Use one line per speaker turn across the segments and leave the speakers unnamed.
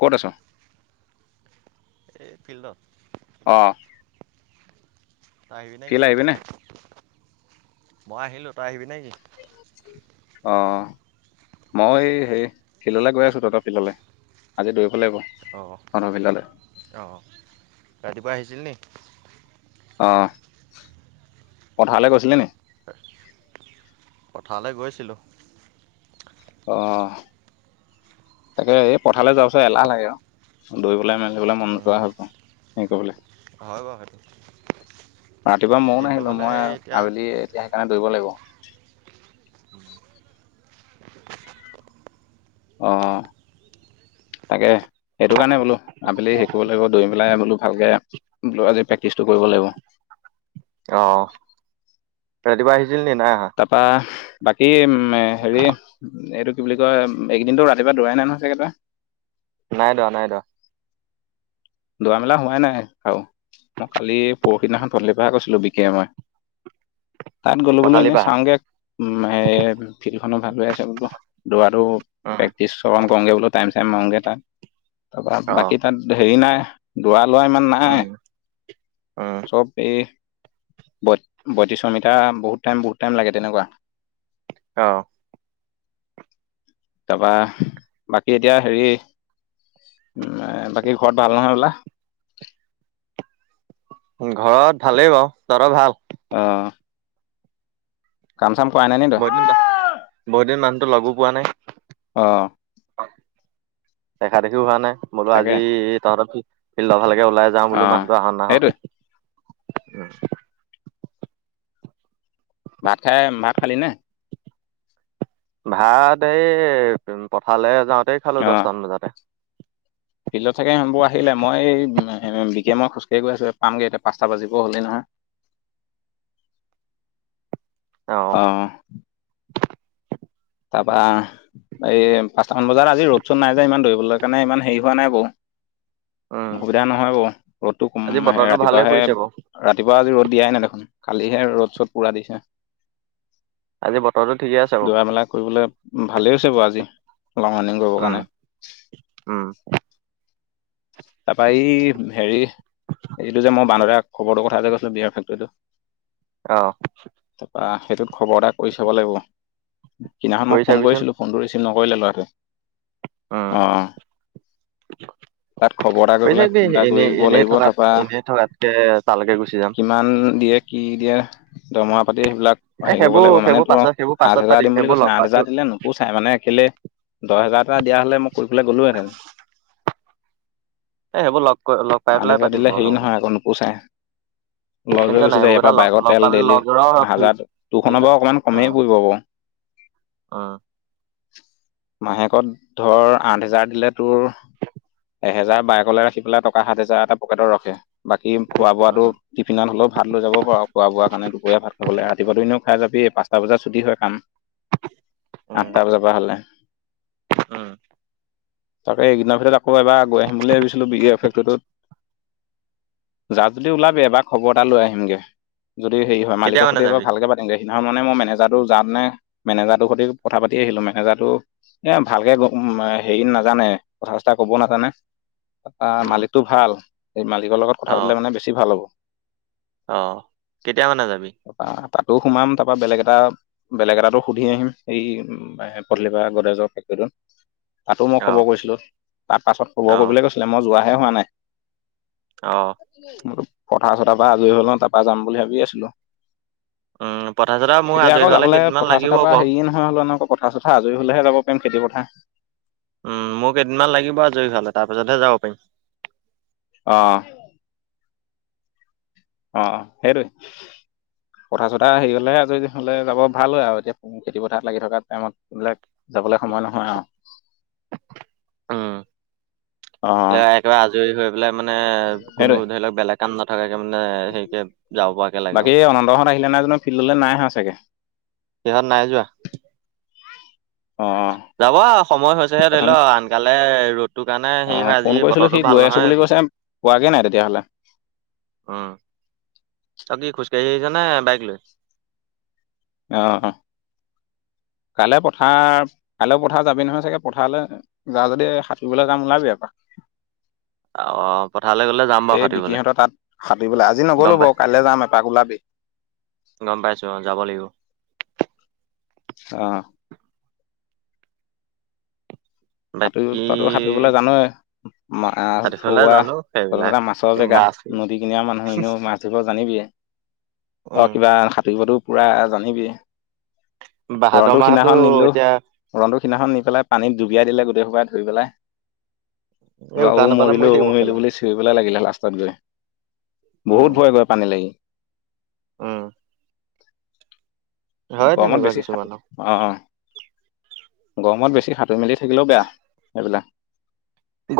ক'ত আছো?
এই ফিল্ডত।
অ।
আহিবি নেকি?
ফিল্ড আহিবিনে?
মই আহিলো তাই আহিবি নেকি?
অ মই হেই ফিল্ডলে গৈ আছো, তহঁতৰ ফিল্ডলে। আজি দৌৰিব লাগিব [unintelligible]
অ ৰাতিপুৱা আহিছিল নি।
অ, পথাৰলৈ গৈছিলি নি?
পথাৰলৈ গৈছিলোঁ।
অ। তাকে এই পথাৰলে যাৱাৰ পিছত এলাহ লাগে ও, দৌৰিবলৈ মেলিবলৈ মন
উম,
নোযোৱা হৈ গ সেই ক'বলে
হয় বাৰু সেইটো।
ৰাতিপুৱা ময়ো
দিনটো
নাহিলো,
মানে
মই
সেই এতিয়া
আবেলি এতিয়া সেইকাৰণে দৌৰিব লাগিব। অ। তাকে সেইটো কাৰণে বোলো, আবেলি শেকিব লাগিব দৰি পেলাই বোলো। ভালকে বোলো আজি প্ৰেক্টিটো কৰিব লাগিব।
অ ৰাতিপুৱা আহিছিল নি, নাই আহা?
তাৰপা বাকী উম হেৰি এইটো কি বুলি কয়, একদিনতো ৰাতিপুৱা দৌৰাই নহয় চাগে তই?
নাই দোৰা, নাই দোৰা।
দৰা-মেলা হোৱাই নাই আৰু, মই কালি পৰোখি দিনাখন পদূলিৰ পৰাে গৈছিলো বিকে মই। তাত গ'লো বোলো
পথালি
এনেই
পাহাৰ
চাওঁগে উ এ ফিল্ডখনো ভাল হৈ আছে বোলো, দোৰটো
উম
প্ৰেক্টিচ [unintelligible] বোলো টাইম-চাইম মাৰংগে তাত, তাৰপৰা
অ
বাকী তাত হেৰি নাই দৰা লোৱা ইমান
উম
নাই
উম
চব এই ব বয়ত্ৰিশ মিটাৰ বহুত টাইম বহুত টাইম লাগে তেনেকুৱা।
অ।
তাৰাপা বাকী এতিয়া হেৰি উ বাকী ঘৰত ভাল নহয় বোলা?
ঘৰত ভালেই বাৰু। তহঁতৰ ভাল?
অ। কাম-চাম কৰাই নাই ন
বহুতদিন, বহুত দিন মানুহতো লগো পোৱা নাই।
অ'।
দেখা দেখিও হোৱা নাই। বোলো
তাকে
আজি তহঁতৰ ফিল্ডৰ ভালেকে ওলাই যাওঁ
অ
বোলো মানুহটো আহক
সেইটোৱে
নাহক। উম।
ভাত খাই, ভাত খালিনে?
ভাত এই পথাৰলে যাওঁতেই খালো
অ
দহটামান বজাতে।
ফিল্ডত থাকি ইমানবোৰ আহিলে, মই বিকি এ মই খোজকাঢ়ি গৈ আছোঁ পামগৈ এতিয়া পাঁচটা বাজিব হ'লেই নহয়। অ'। তাৰ পৰা এই পাঁচটা মান বজাত আজি ৰ'দ চ'দ নাই যে ইমান ধৰিবলৈ কাৰণে ইমান হেৰি হোৱা নাই বাৰু।
উম
অসুবিধা নহয় বাৰু, ৰ'দটো
আজি বতৰটো ভালে
ৰাতিপুৱাহে
পৰিছে বাৰু
ৰাতিপুৱা আজি ৰ'দ দিয়াই নাই দেখোন, কালিহে ৰ'দ চ'দ পুৰা দিছে।
আজি বতৰটো ঠিকে আছে
দৌৰা
বাৰু।
মেলা কৰিবলৈ ভালেই হৈছে বাৰু আজি লং ৰানিং কৰিবৰ
উম
কাৰণে।
উম।
তাৰ পৰা এই হেৰি এইটো যে মই বানৰিয়াক খবৰটোৰ কথা যে কৈছিলো বিয়াৰ ফেক্টৰীটো
অ'।
তাৰপৰা সেইটো খবৰ এটা কৰি চাব লাগিব, সেইদিনাখন
কৰি
মই ফোন
চাবিচোন
কৰিছিলো। ফোনটো ৰিচিভ নকৰিলে ল'ৰাটোৱে,
উম
অ'। তাত খবৰ এটা কৰি পেলাই
চাবি
ফোন এটা
এনেই
কৰিব
এনেই
লাগিব,
থকাত
তাৰপৰা
এনেই থকাতকে তালৈকে গুচি যাম
কিমান দিয়ে, কি দিয়ে, দৰমহা পাতি সেইবিলাক অ',
এ
হেৰি কৰিব
সেইবোৰ
লাগিব মানে
সেইবোৰ
তোৰ
পাছত সেইবোৰ পাছত
আঠ হাজাৰ
পাতিম
দিম বুলি
সেইবোৰ লগ
কৈছিলে,
পা
আঠ হাজাৰ দিলে নো? তাকো চাই মানে কেলে দহ হেজাৰ এটা দিয়া হ'লে মই কৈ পেলাই গ'লোহেঁতেন।
হয়। এ সেইবোৰ লগ লগ পাই
মা
পেলাই
দেউতা
পাতিম
দিলে
বাৰু
হেৰি
সেইবোৰ কথা,
নহয় আকৌ নুপোচাই। লছ হৈ
শুনিছা
গৈছে
নাই
যে
সেইবোৰ
ইয়াৰ
কথা
পৰা
লগ
বাইকৰ
লগ
তেল
পালে
ডেইলি
লগৰ অ অ
হাজাৰ, তোৰখনৰ বাৰু অকমান কমেই পুৰিব বাৰু।
অ'।
মাহেকত ধৰ আঠ হেজাৰ দিলে তোৰ এহেজাৰ বাইকলৈ ৰাখি পেলাই টকা সাত হেজাৰ এটা পকেটত ৰখে, বাকী খোৱা বোৱাটো টিফিনত হ'লেও ভাত লৈ যাব পাৰ খোৱা বোৱা কাৰণে, দুপৰীয়া ভাত খাবলৈ ৰাতিপুৱাটো এনেও খাই যাবি এ পা আঠটা বজাত ছুটি হয় কাম, আঠটা বজাৰ পৰা হ'লে।
অ'।
তাকে এই কেইদিনৰ ভিতৰত আকৌ এবাৰ গৈ আহিম বুলি ভাবিছিলোঁ বি [unintelligible] ফেকটৰীটোত। যা যদি ওলাবি, এবাৰ খবৰ এটা লৈ আহিমগে যদি হেৰি হয়
কেতিয়া
মালিকৰ
মানে
সৈতে এবাৰ
যাবি
ভালকে সেইদিনাখনৰ মানে মই মেনেজাৰটো যাম নে, মেনেজাৰটোৰ সৈতে কথা পাতি আহিলো, মেনেজাৰটো এই ভালকৈ হেৰি নাজানে। কথা ক'ব নাজানে, ত'
উম
মালিকটো ভাল, এই মালিকৰ লগত
অ
কথা পাতিলে মানে বেছি ভাল হ'ব।
অ', কেতিয়া মানে যাবি?
ত'তাতেও সোমাম, তাৰ পৰা বেলেগ এটা বেলেগ এটাতো সুধি আহিম, এই পদূলিৰ পৰা গদজৰ [unintelligible] ফেক্ৰীত তাতো মই
অ
খবৰ কৰিছিলো। তাৰ পাছত খবৰ
অ
কৰিবলৈ কৈছিলে, মই যোৱাহে হোৱা নাই।
অ'।
মইতো পথাৰ চথাৰ পৰা আজৰি হ'ল ন' তাৰ পৰা যাম বুলি ভাবি আছিলো।
উম পথাৰ চথাৰ মোৰ
এতিয়া
আজৰি
আকৌ
হোৱালে
যাবলে
কেইদিনমান
পথাৰ
লাগিব
চথাৰ পৰা
বাৰু
হেৰি নহয় নয় হ'লে এনেক পথাৰ চথাৰ আজৰি হ'লেহে যাব পাৰিম খেতি পথাৰ।
উম, মোৰ কেইদিনমান লাগিব, আজৰি হোৱালে, তাৰ পিছতহে যাব পাৰিম।
অ'। অ', সেইটোৱে পথা চথা হেৰি হ'লে আজৰি হ'লে যাব ভাল হয় আৰু এতিয়া খেতি পথাৰ লাগি থকা টাইমত এইবিলাক যাবলৈ সময় নহয় আৰু।
উম, লে
অ',
একেবাৰে আজৰি হৈ পেলাই মানে কোনো ধৰি লওক বেলেগ। কাম নথকাকে মানে হেৰিকে যাব পৰাকে লাগে আৰু,
অ দহ ৰাচ আহিলেন নাই ফিল্ডলৈ নাই অহা চাগে।
সিহঁত নাই যোৱা।
অ',
যাব আৰু সময় হৈছেহে, ধৰি লওক আনকালে ৰ'দটোৰ কাৰণে
অ
হেৰি হয়
ফোন
আজি
কৰিছিলো সি
বতৰটো
গৈ
ভাল
আছো বুলি
নহয়।
কৈছে পোৱাগে নাই তেতিয়াহ'লে।
উম্, তই কি খোজকাঢ়ি আহিছ নে বাইক লৈ।
অ', কাইলৈ পথাৰ, কাইলৈও পথাৰ যাবি নহয় চাগে পথাৰলৈ। যা যদি সাঁতুৰিবলৈ যাম ওলাবি এপাক।
অ', পথাৰলৈ গ'লে যাম বাৰু
এ
সাঁতুৰিবলে
বিকিহঁতৰ তাত সাতুৰিবলৈ, আজি
গম
নগ'লো
পাই
বাৰু কাইলৈ যাম এপাক ওলাবি।
গম পাইছোঁ অ', যাব লাগিব।
অ', সাঁতুৰিব,
বাকী
তইতো সাঁতুৰিবলৈ জানৱে,
সাঁতুৰিবলে
থৌৱা
জানো
তহঁতৰ
সেইবিলাক
টাত মাছৰ জেগা
মাছ
নদী কিনাৰ মানুহ, এনেও মাছ ধৰিব জানিবিয়ে। অ',
উম,
কিবা সাঁতুৰিবতো পুৰা জানিবিয়ে।
বাহাদৰ
ৰন্টুক
মাহতো
সিদিনাখন নিলো,
এতিয়া
ৰন্টুক সিদিনাখন নি পেলাই পানীত ডুবিয়াই দিলে গোটেই সোপাই ধৰি পেলাই।
এই
মা
উশাহ
অ',
নাপালে মৰি
মৰিলো অ',
থাকিব
মৰিলো
কেলা
বুলি চিয়ৰিবলৈ লাগিলে লাষ্টত গৈ, বহুত ভয় কৰে পানীলে সি।
উম্, হয়
গৰমত
তেনেকুৱা
বেছি সাতুৰি
কিছুমানৰ।
অ', গৰমত বেছি সাঁতুৰি মেলি থাকিলেও বেয়া,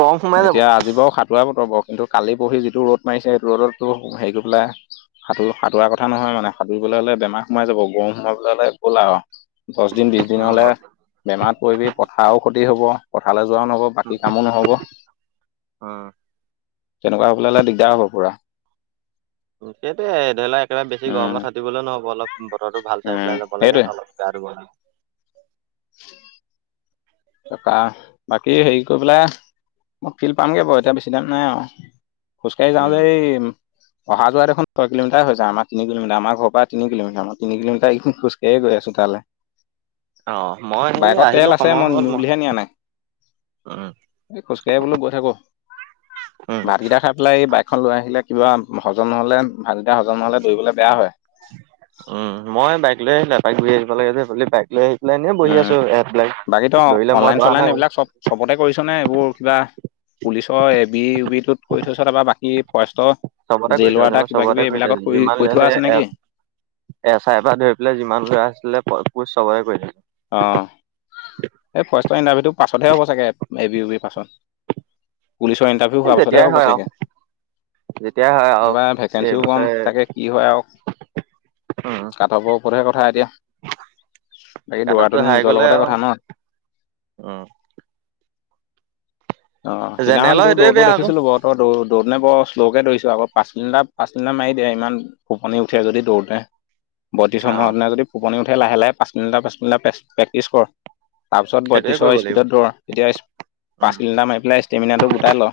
গৰম সোমাই যাব।
এতিয়া আজি বাৰু সাতু তুৰা বতৰ বাৰু কিন্তু কালি পৰশি যিটো ৰ'দ মাৰিছে, সেইটো ৰ'দতো টোৰ হেৰি কৰি পেলাই। সাঁতোৰ সাঁতোৰা কথা নহয় মানে সাঁতুৰিবলৈ হ'লে বেমাৰ সোমাই যাব গৰম। মৰিবলে হ'লে গ'ল আৰু দহ দিন বিশ
উম,
দিনলে বেমাৰত পৰিবি পথাৰো ক্ষতি হ'ব, পথাৰলৈ যোৱাও নহ'ব। বাকী কামো নহ'ব,
উম।
তেনেকুৱা হ'বলে হ'লে দিগদাৰ হ'ব পুৰা।
সেইটোয়ে ধৰি ল, একেবাৰে বেছি
উম,
গৰমত সাতুৰিবলৈ নহ'ব অলপ বতৰটো ভাল চাই
উম,
পেলাই যাব লাগে
সেইটোৱে
অলপ। গা ধুবলে।
উম্, তাৰপা, বাকী হেৰি কৰি পেলাই মই ফিল্ড পামগে বাৰু এতিয়া বেছি টাইম নাই আৰু খোজকাঢ়ি যাওঁতে
উম,
এই। অহা যোৱা দেখোন ছয় কিলোমিাৰ হৈ যায়, আমাৰ তিনি কিলোমিটাৰ আমাৰ ঘৰৰ পৰা তিনি কিলোমিটাৰ আমাৰ তিনি কিলোমিটাৰ দেখোন খোজকাঢ়ি গৈছো তালৈ।
অ', মই এই আহিলো, সময় হ'ল।
উলিয়াই নিয়া নাই।
উম্,
এই খোজকাঢ়ি বোলো গৈ থাকো,
উম,
ভাতকেইটা খাই এইফালে এই বাইকখন লৈ আহিলে কিবা হজম নহ'লে ভাত কেইটা হজম নহ'লে, দৌৰিবলৈ বেয়া হয়।
উম্, মই বাইক লৈ আহিলোঁ, এপাক ঘূৰি আহিব লাগে যে সেইফালেদি বাইক লৈ আহ এনেই বহি
উম
আছো,
বাকী তই
এবিলাইক দৰিলে মই
অনলাইন
দৰা
চনলাইন
নাই বাৰু।
এইবিলাক চব চবতে কৰিছ নে এইবোৰ কিবা। পুলিচৰ এবি বি, ইউ বি কৈ থৈছ নে, তাৰপৰা বাকী ফৰেষ্টৰ।
চবতে কৰি থৈ
জেইল
আহিছোঁ মই
ৱাটাৰ কিবা
চবতে
কিবি
কৰি
এইবিলাকত কৰি থোৱা আছে নেকি?
এচ আই পৰা ধৰি পেলাই যিমান বিলাক আছিলে, সেইবোৰ চবৰে কৰিলোঁ।
অ'। এই ফাষ্টৰ ইণ্টাৰভিউটো পাছত হে হ'ব চাগে, এ বি ইউ বিৰ পাছত পুলিচৰ ইণ্টাৰভি হেইটো
এই
হোৱাৰ পাছহে
যেতিয়াই
হ'ব
হয় আৰু
চাগে।
যেতিয়াই হয় আৰু
এইবাৰ
এই
ভেকেঞ্চিও কম
বছৰে
তাকে কি হয় আৰু।
উম,
কাঠপৰ ওপৰতহে কথা এতিয়া। বাকী
কাটঅফটো
দৰাটোতো
হাই
নিজৰ
গ'লে
লগতে
আৰু
কথা ন'।
উম।
অ' সিদিনাখন
জেনেৰেলৰ
তোৰ
সেইটোৱে
দৌৰতো
বেয়া আকৌ
দেখিছিলোঁ বাৰুত। তই দৌৰ দৌৰ নাপাওঁ শ্ল'কে দৌৰিছ আকৌ, পাঁচ কিলোমিটাৰ পাঁচ কিলোমিটাৰ মাৰি দে। ইমান টোপনি উঠে যদি দৌৰোতে। বত্ৰিছ
অ',
সময়তনা যদি ফপনি উঠে লাহে লাহে পাঁচ মিনিট, পাঁচ মিনিট প্ৰেক্টিছ কৰ। তাৰপিছত
সেইটোৱে কৰিব
বয়ত্ৰিশৰ
লাগিব।
স্পীডত দৌৰ। তেতিয়া
উম,
ফিল্টাৰ মাৰি পেলাই ষ্টেমিনাটো গোটাই ল'।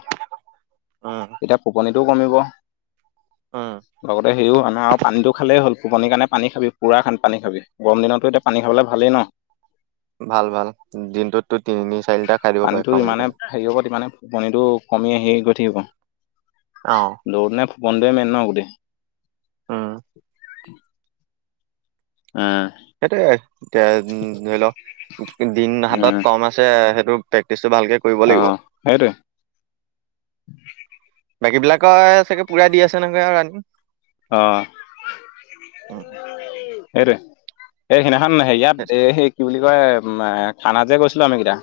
উম,
তেতিয়া ফোপনিটোও কমিব।
উম।
লগতে হেৰিও আনৰ আৰু পানীটো খালেই হ'ল, টোপনি কাৰণে পানী খাবি, পুৰা পানী খাবি। গৰম দিনতো এতিয়া পানী খালে ভালেই ন'।
ভাল ভাল। দিনটোত তোৰ তিনি চাৰি লিটাৰ খাই দিব পাৰি
পানীটো
খাওঁ বুলি
যিমানে
ক'লে।
হেৰি হ'ব মানে টোপনিটো কমি আহি গৈ থাকিব।
অ',
দৌৰনেফ বন্ধই মেন ন' গোটেই
উম,
উম।
সেইটোৱে। এতিয়া ধৰি ল দিন হাতত
উম
কম আছে সেইটো প্ৰেক্টিচটো ভালকে কৰিব
অ
লাগিব।
সেইটোৱে
বাকীবিলাকৰ চাগে পুৰা দি আছে নহয় আৰু ৰানিং।
অ'। সেইটোৱে। এই সেইদিনাখন হেৰিয়াত এ, সেই কি বুলি কয় খানাত যে গৈছিলোঁ আমিকেইটা।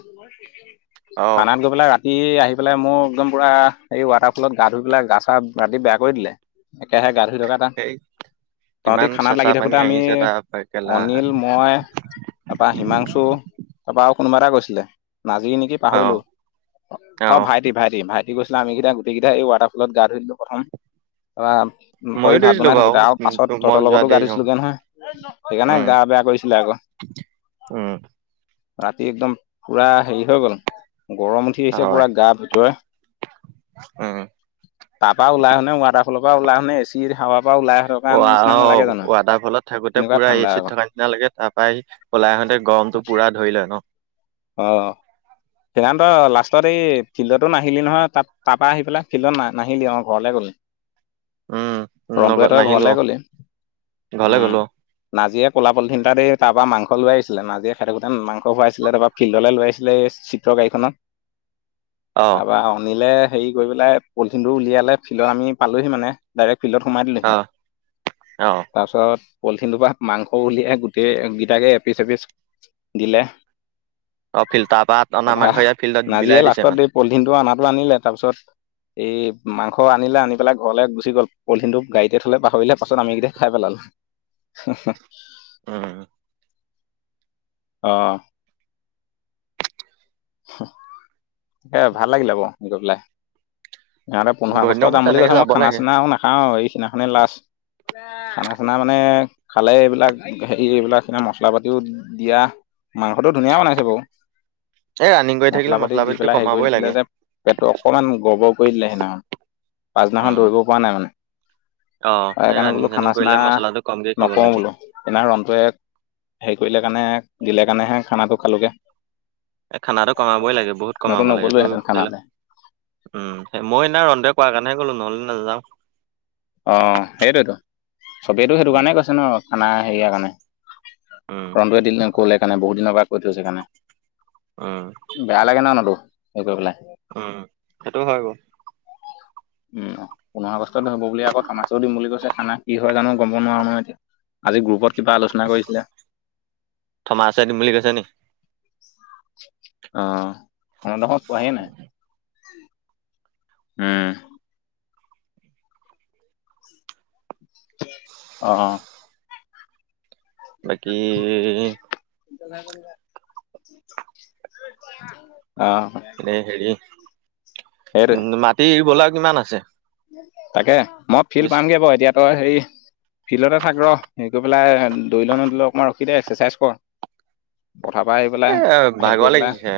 অ',
খানাবিলাক বোলা ৰাতি আহি পেলাই মোৰ একদম পুৰা এই ৱাটাৰফলত গা ধুই পেলাই গা চা ৰাতি বেয়া কৰি দিলে। একেহে গা ধুই থকা টাইম।
সেই
তহঁতি
কিমান
খানাত
চেঁচা
লাগি
পানী
থাকোঁতে আমি
আহিছে তাৰ কেলা
অনিল, মই তাৰপা হিমাংশু, তাৰপা আৰু কোনোবা এটা গৈছিলে নাজিৰ নেকি। পাহৰিলোঁ।
অ',
অ' ভাইটি। ভাইটি। ভাইটি গৈছিলে আমিকেইটা গোটেইকেইটা এই ৱাটাৰফলত গা ধুই ললোঁ প্ৰথম বা তই
ময়ো
ভাত
দৌৰিছিলোঁ
বনাই
বাৰু
থাকোতে। আৰু পাছত
মই
তহঁতৰ
যোৱা
লগতো গা
দেৰি
ধুই
অ',
দিছিলোগে নহয়। সেইকাৰণে
উম,
গা বেয়া কৰিছিলে আকৌ।
উম,
ৰাতি একদম পুৰা হেৰি হৈ গ'ল গৰম উঠি উঠি গৈছে
হয়,
পুৰা গাৰ ভিতৰে।
উম।
তাৰপা ওলাই আহোঁতে, ৱাটাৰফলৰপৰা ওলাই আহোঁতে এচিৰ হাৱা
অ' আ, ৱাটাৰফলত থাকোঁতে
কেনেকুৱা
পুৰা
ঠাণ্ডা
এচিত
আকৌ
থকা না লাগে তাৰ পৰা সি ওলাই আহোঁতে গৰমটো পুৰা ধৰি লয় ন'?
অ', অ'। সিহন্ত লাষ্টত এই ফিল্ডতো নাহিলি নহয় তাত তাৰপা আহি পেলাই ফিল্ডত না-নাহিলি অ' ঘৰলৈ গ'ল ই।
উম নগ
ৰন্তুহঁতৰ
নাহিলো
ঘৰলে
অ
গলি
ঘৰলে
উম।
গ'লো
নাজিয়ে কলা পলিথিন এটা দি তাৰপৰা মাংস লৈ আহিছিলে। নাজিয়ীয়ে খাই থাকোঁতে মাংস খুৱাইছিলে তাৰপা ফিল্ডলৈ লৈ আহিছিলে এই চিট্ৰৰ গাড়ীখনত,
অ
তাৰপা অনিলে হেৰি কৰি পেলাই পলিথিনটো উলিয়ালে ফিল্ডত, আমি পালোঁহি মানে। ডাইৰেক্ট ফিল্ডত সোমাই দিলেহি।
অ অ
তাৰপিছত পলিথিনটোপা মাংস উলিয়াই গোটেইকেইটাকে এপিচ এপিচ দিলে।
অ' ফিল্টাৰপাত অনা
তাৰপৰা
মাংস ইয়াত ফিল্ডত
নাজিয়ে
বিলাই দিছে
লাষ্টত
মানে।
এই পলিথিনটো আনাটো আনিলে তাৰপিছত এই মাংস আনিলে আনি পেলাই ঘৰলৈ গুচি গ'ল, পলিথিনটো গাড়ীতে থলে পাহৰিলে পাছত আমিকেইটা খাই পেলালোঁ।
উম
অঁ হেয়া ভাল লাগিলে বৌ গৈ পেলাই সিহঁতে পোন্ধৰ
বহুত
আগষ্ট
দিনৰ মূৰত
যাম বুলি
তেনেকে
কৈছে মই
যাব
খানা
লাগে
চানাও নাখাওঁ সেইদিনাখনেই লাষ্ট খানা চানা মানে খালে এইবিলাক হেৰি এইবিলাক স মচলা পাতিও দিয়া মাংসটো ধুনীয়া বনাইছে বাৰু
এই ৰানিং কৰি
মছলা
থাকিলে
পাতি দি
পাতিটো
পেলাই হেৰি
কমাবই
কৰি
লাগে
দিলে যে পেটটো অকণমান গৰবৰ কৰি দিলে সেইদিনাখন পাছদিনাখন
উম
দৌৰিব পৰা নাই মানে অ
এই
সেইকাৰণে
ৰানিং
বোলো
চানিং
খানা চানা
কৰিলে মছলাটো কমকে খাব
নকওঁ
লাগে
বোলো ৰনটোৱে হেৰি কৰিলে কাৰণে দিলে কাৰণে হে খানাটো খালোগে
খানাটো কমাবই লাগে বহুত
নতুন
কমাব লাগে এইটো
নগ'লোহেঁতেন
ল
খানালে
উম সেই মই এনে ৰন্টুতোৱে কোৱাৰ কাৰণেহে গ'লো নহলে নাযাওঁ
অ সেইটোৱতো চবেইটো সেইটো
উম
কাৰণে কৈছে ন খানা হেৰিয়াৰ কাৰণে
উ
ন্টুৱে এ ক'লে সেইকাৰণে বহু দিনৰ পৰা কৈ থৈছে কাৰনে
উম
বেয়া লাগে ন নতো স কৰি পেলাই
উম সেইটো হয় বাৰু
উম পোন্ধৰ আগষ্টতে হব বুলি আকৌ থানেচও দিম বুলি কৈছে খানা কি হয় জানো কব নোৱাৰো নহয় এতিয়া আজি গ্ৰুপত কিবা আলোচনা কৰিছিলে আহ
থমাছে দিম বুলি কৈছে নি
অনেহ থোৱাহিয়ে নাই উম অ অ
বাকী
অ
এনে হেৰি
সেইটোৱে
উ মাটিৰ ৰুবলৈ কিমান আছে
তাকে মই ফিল্ড
বেছি
পামগে বাৰু এতিয়া তই হেৰি ফিল্ডতে থাক ৰহ হেৰি কৰি পেলাই দৰিলেও নদৰিলেও অকণমান ৰখি দে এক্সাৰচাইজ কৰ পথাৰৰ পৰা আহি
এ
পেলাই হেৰি
ভাগৰ
কৰি
লাগিছে
পেলাই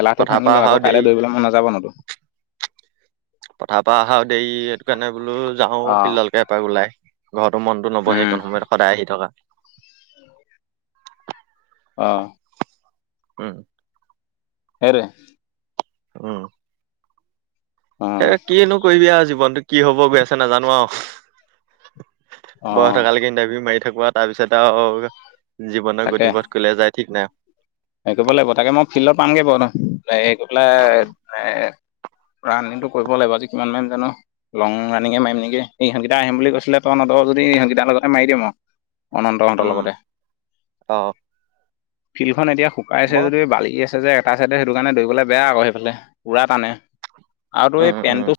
এলাহটো
পথাৰ
ভাঙি
পৰা
ল
অহাও
আকৌ
দেৰি
কাইলৈ দৰিবলৈ মন নাযাব নহয়
পথাৰ পৰা অহা দেৰি সেইটো কাৰণে বোলো যাও
অ'।
ফিল্ডলৈকে এপাক ওলাই ঘৰৰতো মনটো নবহে
উম,
কোনো সময়ত সদায় আহি থকা
অ
উম
হেটো
অ এ
অ',
কিনো কৰিবি আৰু জীৱনটো কি হব গৈ আছে নাজানো আৰু বয়স
অ',
থকালৈকে ইন্টাৰভিউ মাৰি থাকো তাৰপিছতে আৰু জীৱনৰ গতিবধ কলৈ যায় ঠিক নাই
এই কৰিব লাগিব তাকে মই ফিল্ডত পামগৈ বাৰু পেলাই ৰানিংটো কৰিব লাগিব আজি কিমান মান জানো লং ৰাণনিঙে মাৰিম নেকি এই ইহতগিতা আহিম বুলি কৈছিলে তই নদৰ যদি ইহতগিতাৰ লগতে মাৰি দিম আৰু অনন্ত হতৰ
উম
লগতে
অ
ফিল্ডখন এতিয়া পাইছে
মই
যদি বালি আছে যে এটা চাইডে সেইটো কাৰনে দৰিবলে বেয়া আক সেইফালে পুৰা টানে আৰুটো এই
উম উম
পেনটো